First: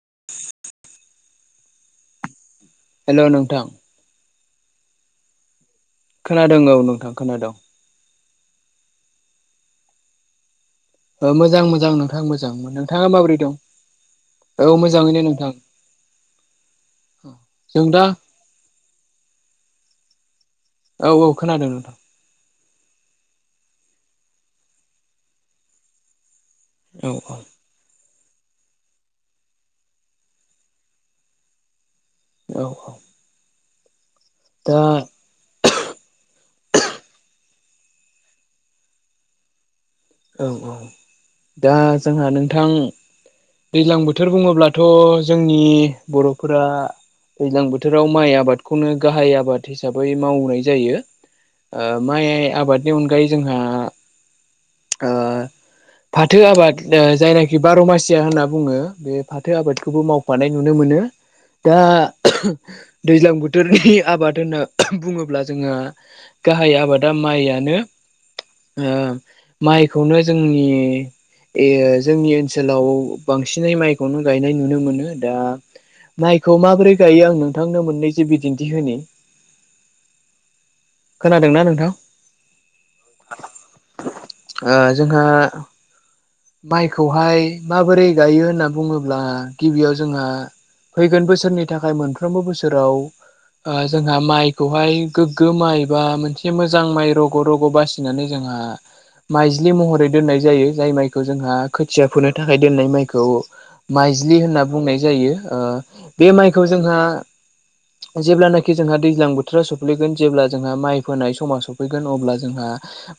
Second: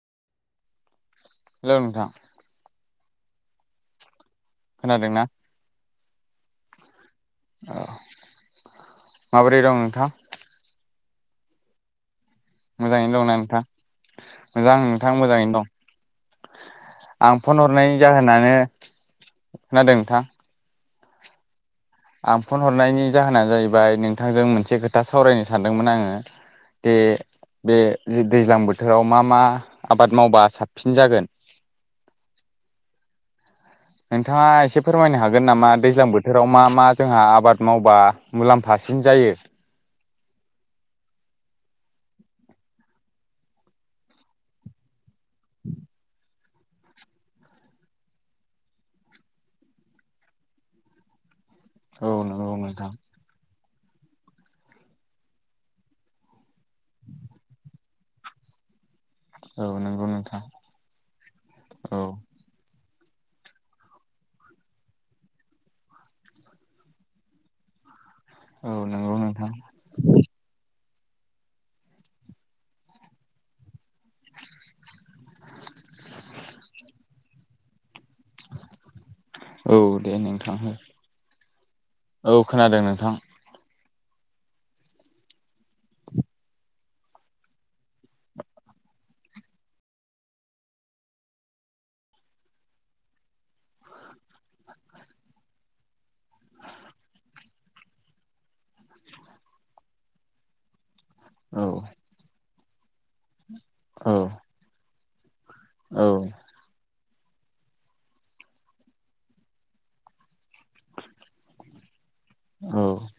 [inaudible] हेल' नोंथां हेल' नोंथां खोनादोंना खोनादों औ नोंथां खोनादों माबोरै दं नोंथां ओ मोजां मोजांनो नोंथां मोजांमोन नोंथाङा मोजाङैनो दंना माबोरै दं नोंथां औ मोजाङैनो नोंथां आं फन जों हरनाय दा जाहोनानो खोनादों नोंथां औ औ खोनादों नोंथां आं फन हरनायनि जाहोना जाहैबाय नोंथांजों मोनसे खोथा सावरायनो सानदोंमोन आङो बे औ औ बे दैज्लां बोथोराव मा मा आबाद मावबा साबसिन जागोन औ औ नोंथाङा दा एसे फोरमायनो हागोन नामा दैज्लां बोथोराव मा मा जोंहा आबाद मावबा मुलाम्फासिन जायो? औ औ दा जोंहा नोंथां दैज्लां बोथोर बुङोब्लाथ' जोंनि बर'फोरा दैज्लां बोथोराव माइ आबादखौनो गाहाय आबाद हिसाबै मावनाय जायो। ओ औ माइ नंगौ नोंथां आबादनि अनगायै जोंहा औ फाथो आबाद जायनाखि बार' मासिया होनना बुङो। बे फाथो औ आबादखौबो नंगौ नोंथां मावफानाय नुनो मोनो। दा औ दैज्लां बोथोरनि आबाद होनना बुङोब्ला जोंहा गाहाय आबादा माइयानो औ ओ नंगौ नोंथां माइखौनो जोंनि ए जोंनि ओनसोलाव बांसिनै माइखौनो गायनाय नुनो मोनो दा माइखौ माबोरै गायो आं नोंथांनो मोननै जे बिदिन्थि होनि औ दे नोंथां खोनादोंना नोंथां औ खोनादों नोंथां ओ जोंहा माइखौहाय माबोरै गायो होनना बुङोब्ला गिबियाव जोंहा फैगोन बोसोरनि थाखाय मोनफ्रोमबो बोसोराव जोंहा माइखौहाय गोग्गो माइ बा मोनसे मोजां माइ रग' रग' बासिनानै जों आ माइज्लि महरै दोननाय जायो जाय माइ खो जोंहा औ खोथिया फोनो थाखाय दोननाय माइखौ औ औ माइज्लि होनना बुंनाय जायो। ओ बे माइखौ जोंहा जेब्लानाखि जोंहा दैज्लां बोथोराव सफ्लैगोन जेब्ला जोंहा माइ फोनाय समाव सफैगोन अब्ला जोंहा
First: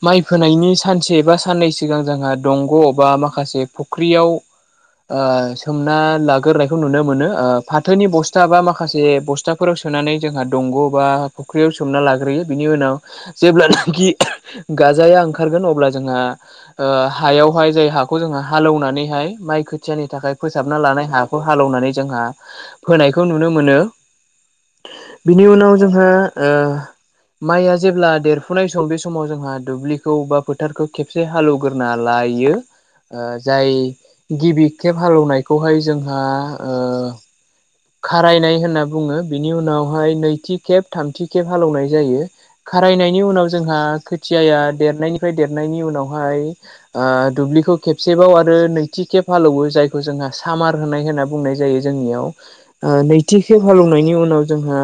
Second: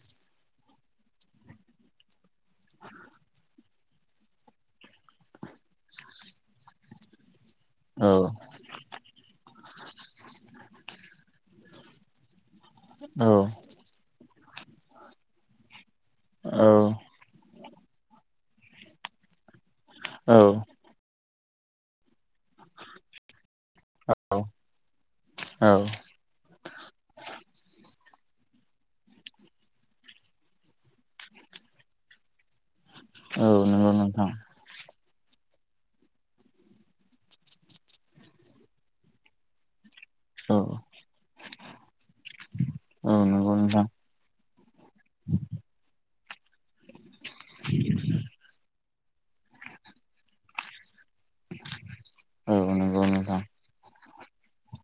माइ फोनायनि सानसे एबा साननै सिगां जोंहा दंग' बा माखासे फख्रियाव ओ सोमना लागोरनायखौ नुनो मोनो ओ फाथोनि बस्था बा माखासे बस्थाफोराव सोनानै जोंहा दंग' बा फख्रियाव सोमना लाग्रोयो। बिनि उनाव जेब्लानाखि गाजाया ओंखारगोन अब्ला जोंहा औ ओ हायावहाय जाय हाखौ जोंओ हालौनानैहाय माइ खोथियानि थाखाय औ फोसाबना लानाय हाखौ हालौनानै जोंहा फोनायखौ नुनो मोनो। बिनि औ उनाव जोंहा ओ माइया जेब्ला देरफुनाय सम बे समाव जोंहा दुब्लिखौ बा फोथारखौ खेबसे हालौग्रोना लायो। ओ औ जाय नंगौ नोंथां गिबि खेब हालौवनायखौहाय जोंहा ओ खारायनाय होनना बुङो बिनि उनावहाय औ नैथि खेब थामथि खेब हालौवनाय जायो औ खारायनायनि नंगौ उनाव जोंहा नोंथां। खोथियाया देरनायनिफ्राय देरनायनि उनाव हायो ओ दुब्लिखौ खेबसेबाव आरो नै टिखेब हालौवो जायखौ जोंहा सामार होनाय होनना बुंनाय जायो जोंनियाव ओ औ नंगौ नोंथां। नैथि खेब हालौनायनि उनाव जोंहा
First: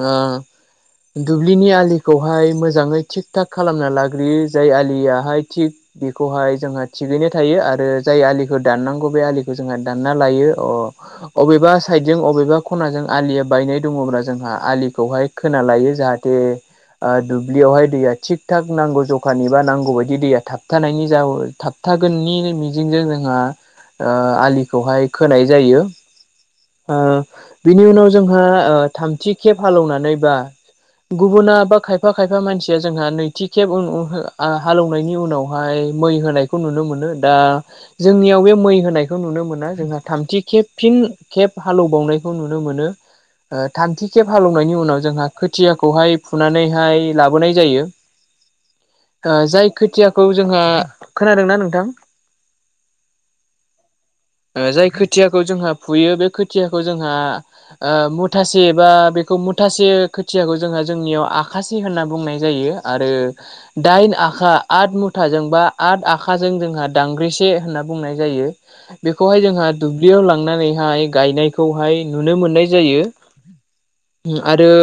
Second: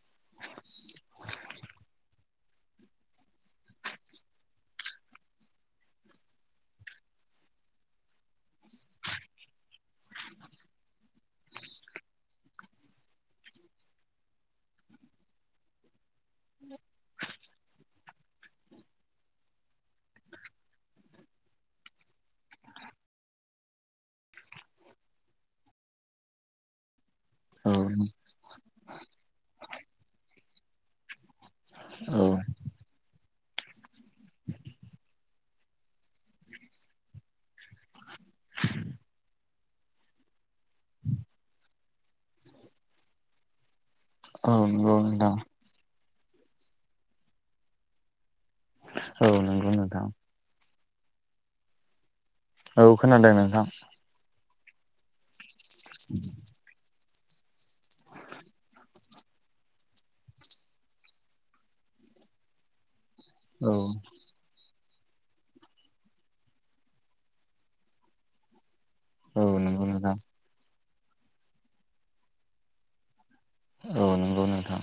ओ दुब्लिनि आलिखौहाय मोजाङै थिग थाग खालामना लाग्रोयो जाय आलियाहाय थिग बेखौहाय जोंहा थिगैनो थायो आरो जाय आलिखो दाननांगौ बे आलिखो जोंहा दानना लायो अ [unintelligible] अबेबा साइडजों अबेबा खनाजों आलिया बायनाय दङब्ला जोंहा आलिखौहाय खोना लायो जाहाथे [unintelligible] ओ दुब्लियावहाय दैया थिग थाग नांगौ जखानि बा नांगौ बायदि दैया थाबथानायनि जाव थाब थागोननि मिजिंजों जोंहा ओ आलिखौहाय खोनाय जायो। ओ औ बिनि उनाव जोंहा ओ थामथि खेब हालौनानै बा गुबुना बा खायफा खायफा मानसिया जोंहा नै थिखेब ऊं ऊं हो हालौनायनि उनावहाय मै होनायखौ नुनो मोनो दा जोंनि आव बे मै होनायखौ नुनो मोना जोंहा थामथि खेब फिन केब हालौबावनायखौ नुनो मोनो ओ थामथि केब औ हालौनायनि नंगौ उनाव जोंहा नोंथां। खोथियाखौहाय फुनानैहाय लाबोनाय जायो औ ओ जाय नंगौ नोंथां। खोथियाखौ जोंहा खोनादोंना नोंथां? औ खोनादों नोंथां। जाय खोथियाखौ जोंहा फुयो बे खोथियाखौ जों आरो मुथासे बा बेखौ मुथासे खोथियाखौ जोंहा जोंनियाव आखासे होन ना बुंनाय जायो आरो औ दाइन आखा आठ मुथाजों बा आठ आखाजों जोंहा दांग्रिसे होनना बुंनाय जायो। बेखौहाय औ जोंहा नंगौ नोंथां दुब्लियाव लांनानै माइ गायनायखौहाय नुनो मोननाय जायो औ नंगौ आरो नोंथां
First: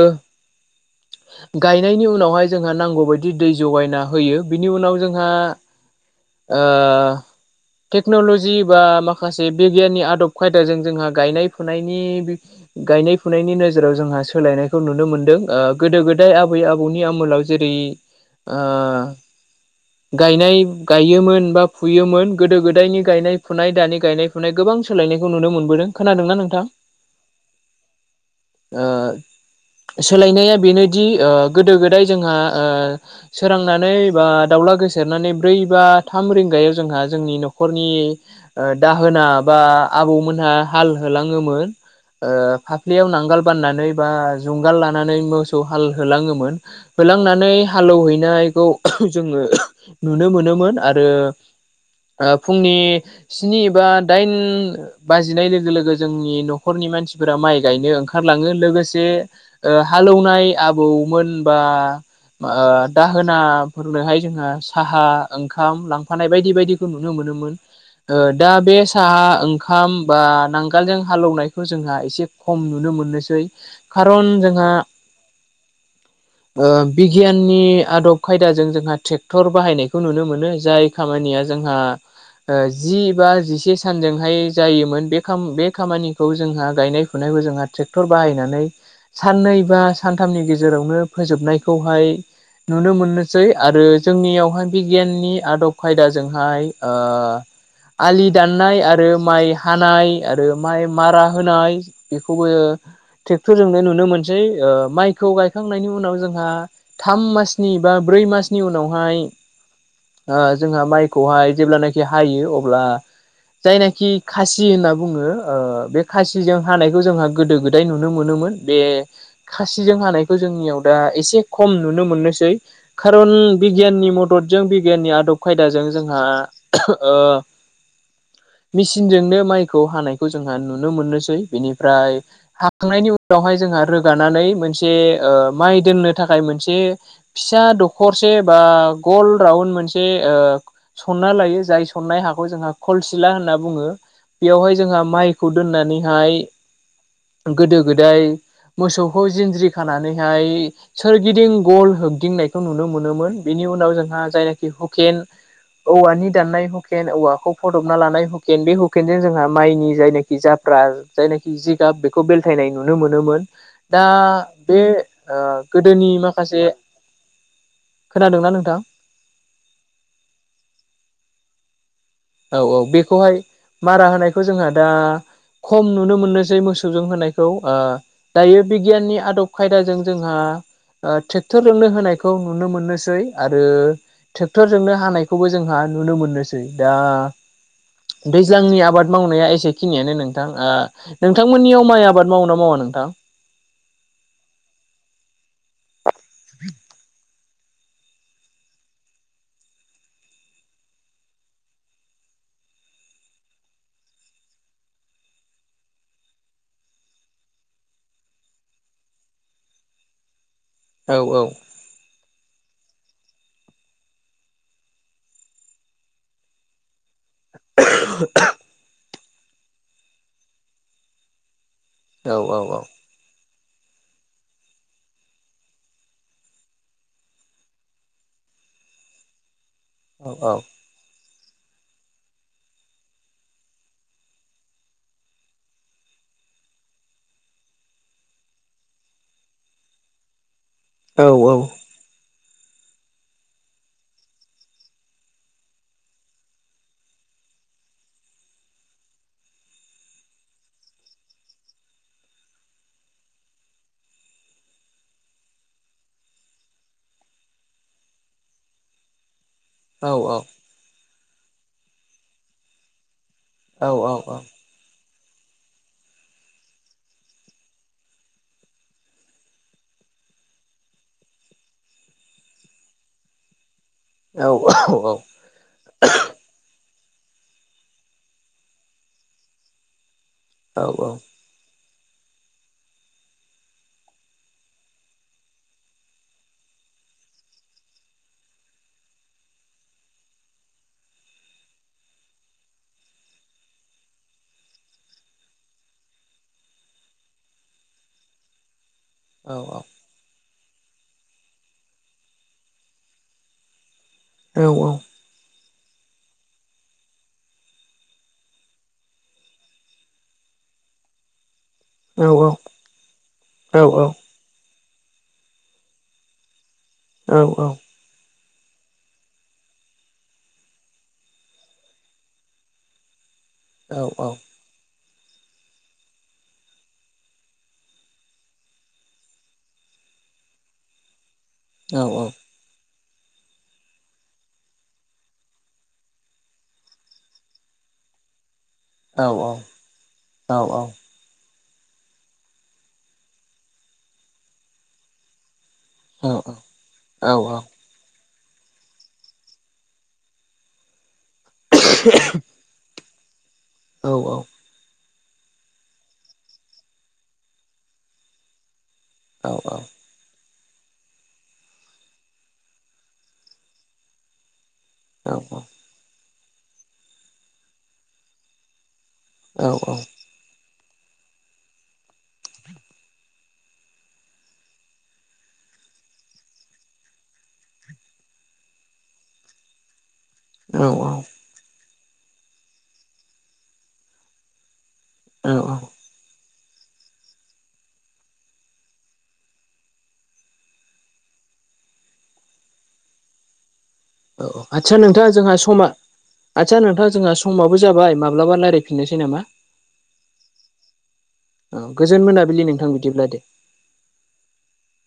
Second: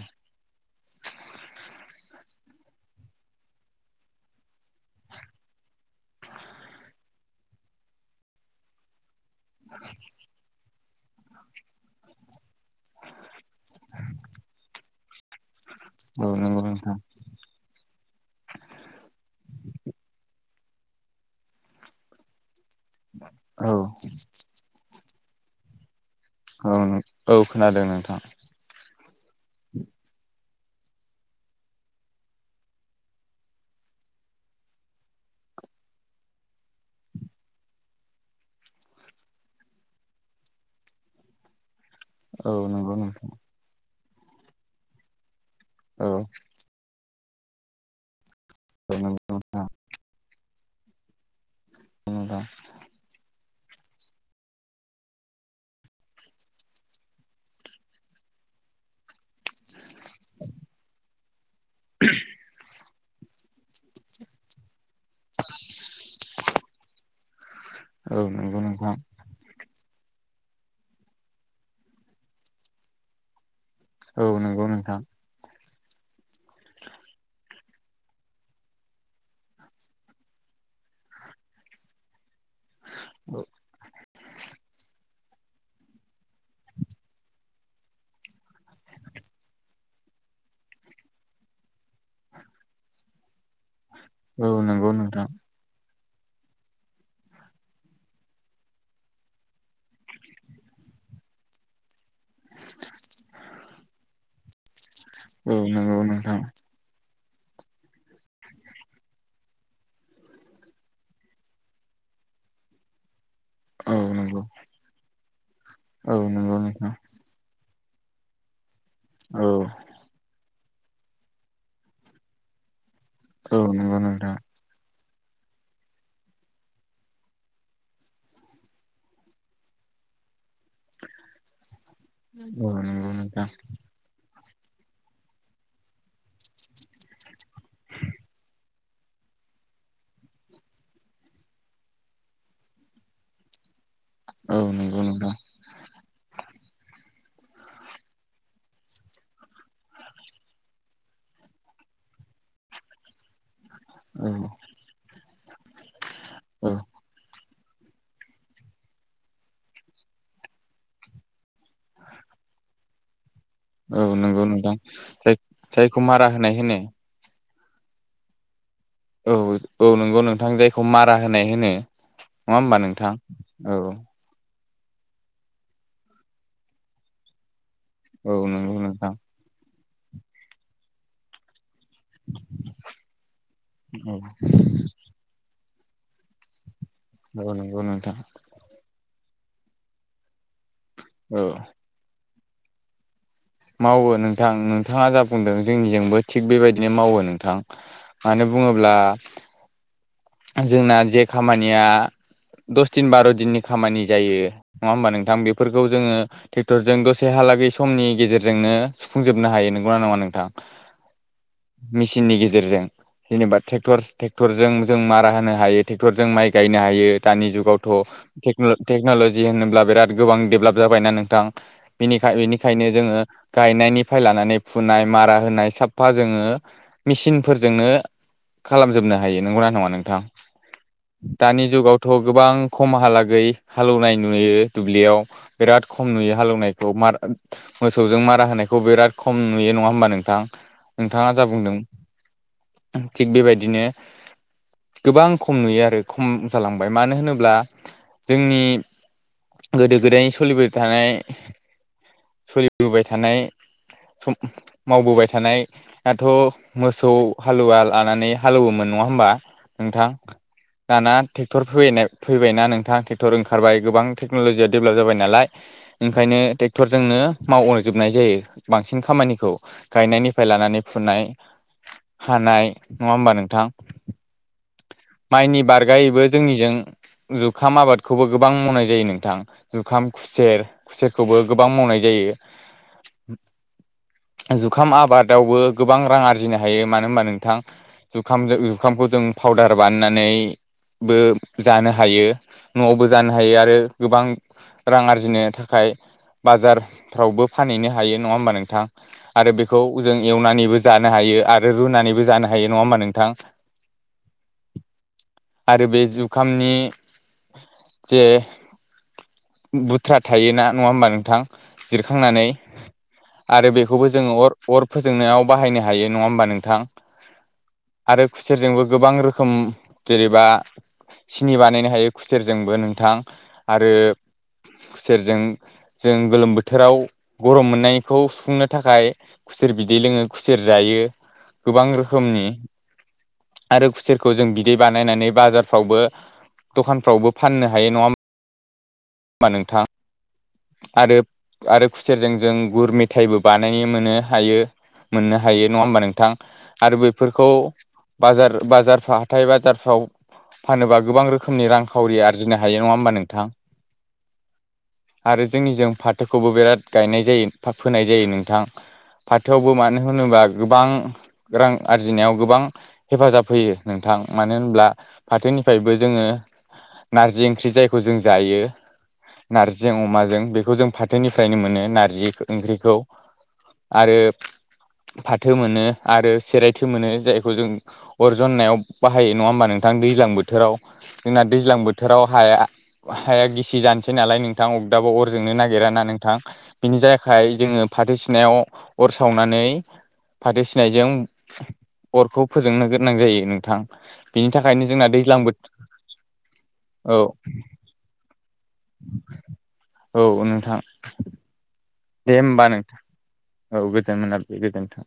[unintelligible] गायनायनि उनावहाय जोंहा नांगौबायायदि दै जगायना होयो बिनि उनाव जोंहा ओ टेक्न'ल'जि बा माखासे बिगियाननि आदब खाय दा जों जोंहा गायनाय फुनायनि गायनाय फुनायनि नोजोराव जोंहा सोलायनायखौ नुनो मोनदों। ओ गोदो औ गोदाय आबै नंगौ नोंथां आबौनि आमोलाव जेरै ओ गायनाय गायोमोन बा फुयोमोन गोदो गोदायनि गायनाय औ फुनाय दानि गायनाय फुनाय गोबां गोबां सोलायनायखौ नुनो मोनबोदों खोनादों ना नोंथां? औ औ खोनादों नोंथां। ओ [inaudible] सोलायनाया बेनोदि ओ गोदो गोदाय जोंहा ओ सोरांनानै बा दाउला गेसो सेरनानै ब्रै बा थाम रिंगायाव जोंहा जोंनि न'खरनि ओ दाहोना बा आबौमोनहा हाल होलाङोमोन ओ औ नंगौ फाफलियाव नोंथां नांगाल बाननानै बा जुंगाल लानानै मोसौ औ हालहोलांङोमोन होलांनानै हालौहैनाय खौ औ नंगौ जोङो नोंथां नुनो मोनोमोन आरो ओ नोंथां फुंनि स्नि बा दाइन बाजिनाय लोगो लोगो जोंनि न'खरनि मानसिफोरा माइ गायनो ओंखारलाङो लोगोसे हालेवनाय आबौमोन बा ओ दाहोनाफोरनोहाय जोहा साहा ओंखाम लांफानाय बायदि बायदिखौ नुनो मोनो औ दा नंगौ बे नोंथां साहा ओंखाम ओंखाम बा नांगोलजों हालौवनायखौ जोंहा एसे खम नुनो मोननोसै औ खारन नंगौ जोंहा [inaudible] ओ बिगियाननि आदब खायदाजों जोंहा ट्रेक्टर बाहायनायखौ नुनो मोनो जाय खामानिया जोंहा ओ जि एबा जिसे सानजोंहाय जायोमोन बेखाम बे खामानिखौ जोंहा गायनाय फुनायखौ जोंहा ट्रेक्टर बाहायनानै साननै बा सानथामनि गेजेरावनो फोजोबनायखौहाय नुनो मोननोसै आरो औ जोंनियावहाय नंगौ नोंथां बिगियाननि आदब खायदाजोंहाय ओ आलि दाननाय आरो माइ हानाय आरो माइ मारा होनाय बेखौबो ट्रेक्टरजोंनो नुनो मोन- ओ माइखौ औ गायखांनायनि नंगौ उनाव नोंथां जोंहा थाम मासनि बा ब्रै मासनि उनावहाय [inaudible] ओ जोंहा माइखौहाय जेब्लानाखि हायो अब्ला औ जायनाखि नंगौ खासि होनना बुङो ओ बे औ नंगौ खासिजों नोंथां हानायखौ जोंहा गोदो गोदाय नुनो मोनोमोन बे औ खासिजों हानायखौ जोंनियाव दा एसे खम नुनो मोननोसै खारन औ नंगौ बिगियाननि मथ नोंथां बिगियानि आदब खायदाजों जोंहा ओ मिस मिसिनजोंनो माइखौ हानायखौ जोंहा नुनो मोननोसै बेनिफ्राय औ नंगौ हाखांनायनि नोंथां उनावहाय जोंहा आरो थिक रोगानानै मोनसे ओ माइ दोननो थाखाय मोनसे फिसा दखरसे बा गल राउन मोनसे ओ सनना लायो जाय सननाय हाखौ जोंहा खलसिला होनना बुङो औ बेयावहाय जोंहा नंगौ नोंथां माइखौ दोननानैहाय गोदो गोदाय मोसौखौ जिन्ज्रि खानानैहाय सोरगिदिं गल होगदिंनायखौ नुनो मोनोमोन बेनि नि उनाव औ जोंहा जायनाखि हुकेन औवानि दाननाय औ हुकेन औवाखौ फदबना लानाय हुकेन बे हुक अकेनजों जोंहा माइनि जायनाखि जाफ्रा जायनाखि जिगाब बेखौ बेलथायनाय नुनो मोनोमोन औ दा नंगौ नोंथां बे जाय ओ जायखौ गोदोनि मारा होनाय माखासे होनो खोनादोंना नोंथां औ औ नंगौ नोंथां जायखौ मारा होनाय होनो नङा औ होमबा औ नोंथां बेखौहाय औ मारा होनायखौ जोंहा दा खम नुनो मोननोसै मोसौजों होनायखौ ओ औ दायो नंगौ नोंथां बिगियाननि आदब खायदाजों जोंहा ओ ट्रेक्टरजोंनो होनायखौ नुनो मोननोसै आरो औ ट्रेक्टरजोंनो हानायखौबो जोंहा नुनो मोननोसै दा औ नंगौ नोंथां दैज्लांनि आबाद मावनाया एसेखिनियानो नोंथां औ नोंथांमोननियाव माइ आबाद मावोना मावा नोंथां? मावो नोंथां नोंथाङा जा बुंदों जोंनिजोंबो थिग बेबायदिनो मावो नोंथां मानो बुङोब्ला जोंना जे खामानिया दस दिन बार' दिननि खामानि जायो नङा होमबा नोंथां बेफोरखौ जोङो ट्रेक्टरजों दसे ह हालागै समनि गेजेरजोंनो सुफुंजोबनो हायो नंगौना नङा नोंथां औ मेसिननि गेजेरजों जेनेबा ट्रेक्टर ट्रेक्टरजों जों मारा होनो हायो ट्रेक्टरजों माइ गायनो हायो दानि जुगाव थ टेकन टेकनलजि जि होनोब्ला बिराद गोबां डेभलप जाबायना नोंथां औ बेनिखाय औ बेनिखायनो जोङो गायनायनिफ्राय लानानै फुनाय मारा होनाय सापफा जोङो मेसिनफोरजोंनो खालामजोबनो हायो नंगौना नङा नोंथां? औ दानि जुगावथ' गोबां खमहालागै हालौवनाय नुयो दुब्लियाव बिराद खम नुयो हालौनायखौ मार मोसौजों मारा होनायखौ बिराद खम नुयो नङा होमबा नोंथां? औ नोंथाङा जा बुंदों थिग बेबायदिनो गोबां खम नुयो आरो खम जालांबाय मानो होनोब्ला जोंनि गोदो गोदायनि सोलिबोबाय थानाय सोलिबोबाय थानाय सम मावबोबाय थानायाथ' मोसौ हालुवा लानानै हालेवोमोन। नङा होमबा नोंथां औ औ दाना ट्रेक्टर फैनाय फैबाय ना नोंथां टेक टर ओंखारबाय औ गोबां औ टेक्नल'जिआ डेभेलप जाबाय नालाय ओंखायनो ट्रेक्टर जोंनो मावजोबनाय जायो बांसिन खामानिखौ गायनाय निफ्राय लानानै फुनाय, हानाय नङा होमबा नोंथां? औ औ माइनि बारगायैबो जोंनिजों जुखाम आबादखौबो गोबां मावनाय जायो नोंथां जुखाम खुसेर खुसेरखौबो गोबां मावनाय जायो। जुखाम आबादावबो गोबां रां आरजिनो हायो मानो होमबा नोंथां जुखामजों ओंखामखौ जों फावदार बानायनानै बो जानो हायो न'आवबो जानो हायो आरो गोबां रां आरजिनो थाखाय बाजारफ्रावबो फानहैनो हायो नङा होमबा नोंथां? आरो बेखौ जों एवनानैबो जानो हायो आरो रुनानैबो जानो हायो नङा होमबा नोंथां? औ औ। आरो बे जुखामनि जे बुथ्रा थायोना नङा होमबा नोंथां? जिरखांनानै आरो बेखौबो जोङो अर अर फोजोंनायाव बाहायनो हायो नङा होमबा नोंथां? औ औ। आरो खुसेरजोंबो गोबां रोखोम जेरैबा सिनि बानायनो हायो खुसेरजोंबो नोंथां। आरो औ औ। खुसेरजों जों गोलोम बोथोराव गरम मोननायखौ सुफुंनो थाखाय खुसेर बिदि बि लोङो खुसेर जायो गोबां औ रोखोमनि। आरो खुसेरखौ जों बिदै बानायनानै बाजारफ्रावबो दखानफ्रावबो फाननो हायो नङा होम औ औ औ औ। आरो आरो खुसेरजों जों गुर मेथाइबो बानायनो मोनो हायो मोननो हायो। नङा होमबा नोंथां आरो बफोरखौ बाजार बाजारफ्रा हाथाय बाजारफ्राव फानोबा गोबां रो खोमनि रांखावरि आरजिनो हायो नङा होमबा नोंथां? औ औ। आरो जोंनिजों फाथोखौबो बिराद गायनाय जायो फोनाय जायो नोंथां। फाथोआवबो मानो होनोबा गोबां रां आरजिनायाव गोबां हेफाजाब होयो नोंथां मानो होनब्ला फाथोनिफ्रायबो जोङो नारजि ओंख्रि जायखौ जों जायो। नार्जिजों अमाजों बेखौ जों फाथोनिफ्रायनो मोनो नार्जि ओंख्रिखौ। आरो फाथो मोनो आरो सेरायथो मोनो जायखौ जों अर जननायाव बाहायो नङा होमबा नोंथां दै ज्लां बोथोराव जोंना दैज्लां बोथोराव हाया हाया गिसि जानोसै नालाय नोंथां दाबो अरजोंनो नागिरा ना नोंथां? बिनि जायाखाय जोङो फाथो सिनायाव अर सावनानै फाथो सिनायजों अरखौ फोजोंनो गोनां जायो नोंथां। बिनि औ थाखायनो आदसा जोंना नोंथाङा दैज्लां जोंहा बोथोर समा आदसा नोंथाङा औ जोंहा समावबो जाबाय माब्लाबा रायलायफिननोसै औ नोंथां औ गोजोन दे मोनाबिलि होमबा नोंथां बिदिब्ला दे। औ गोजोन मोना मोनाबिलि गोजोन्थों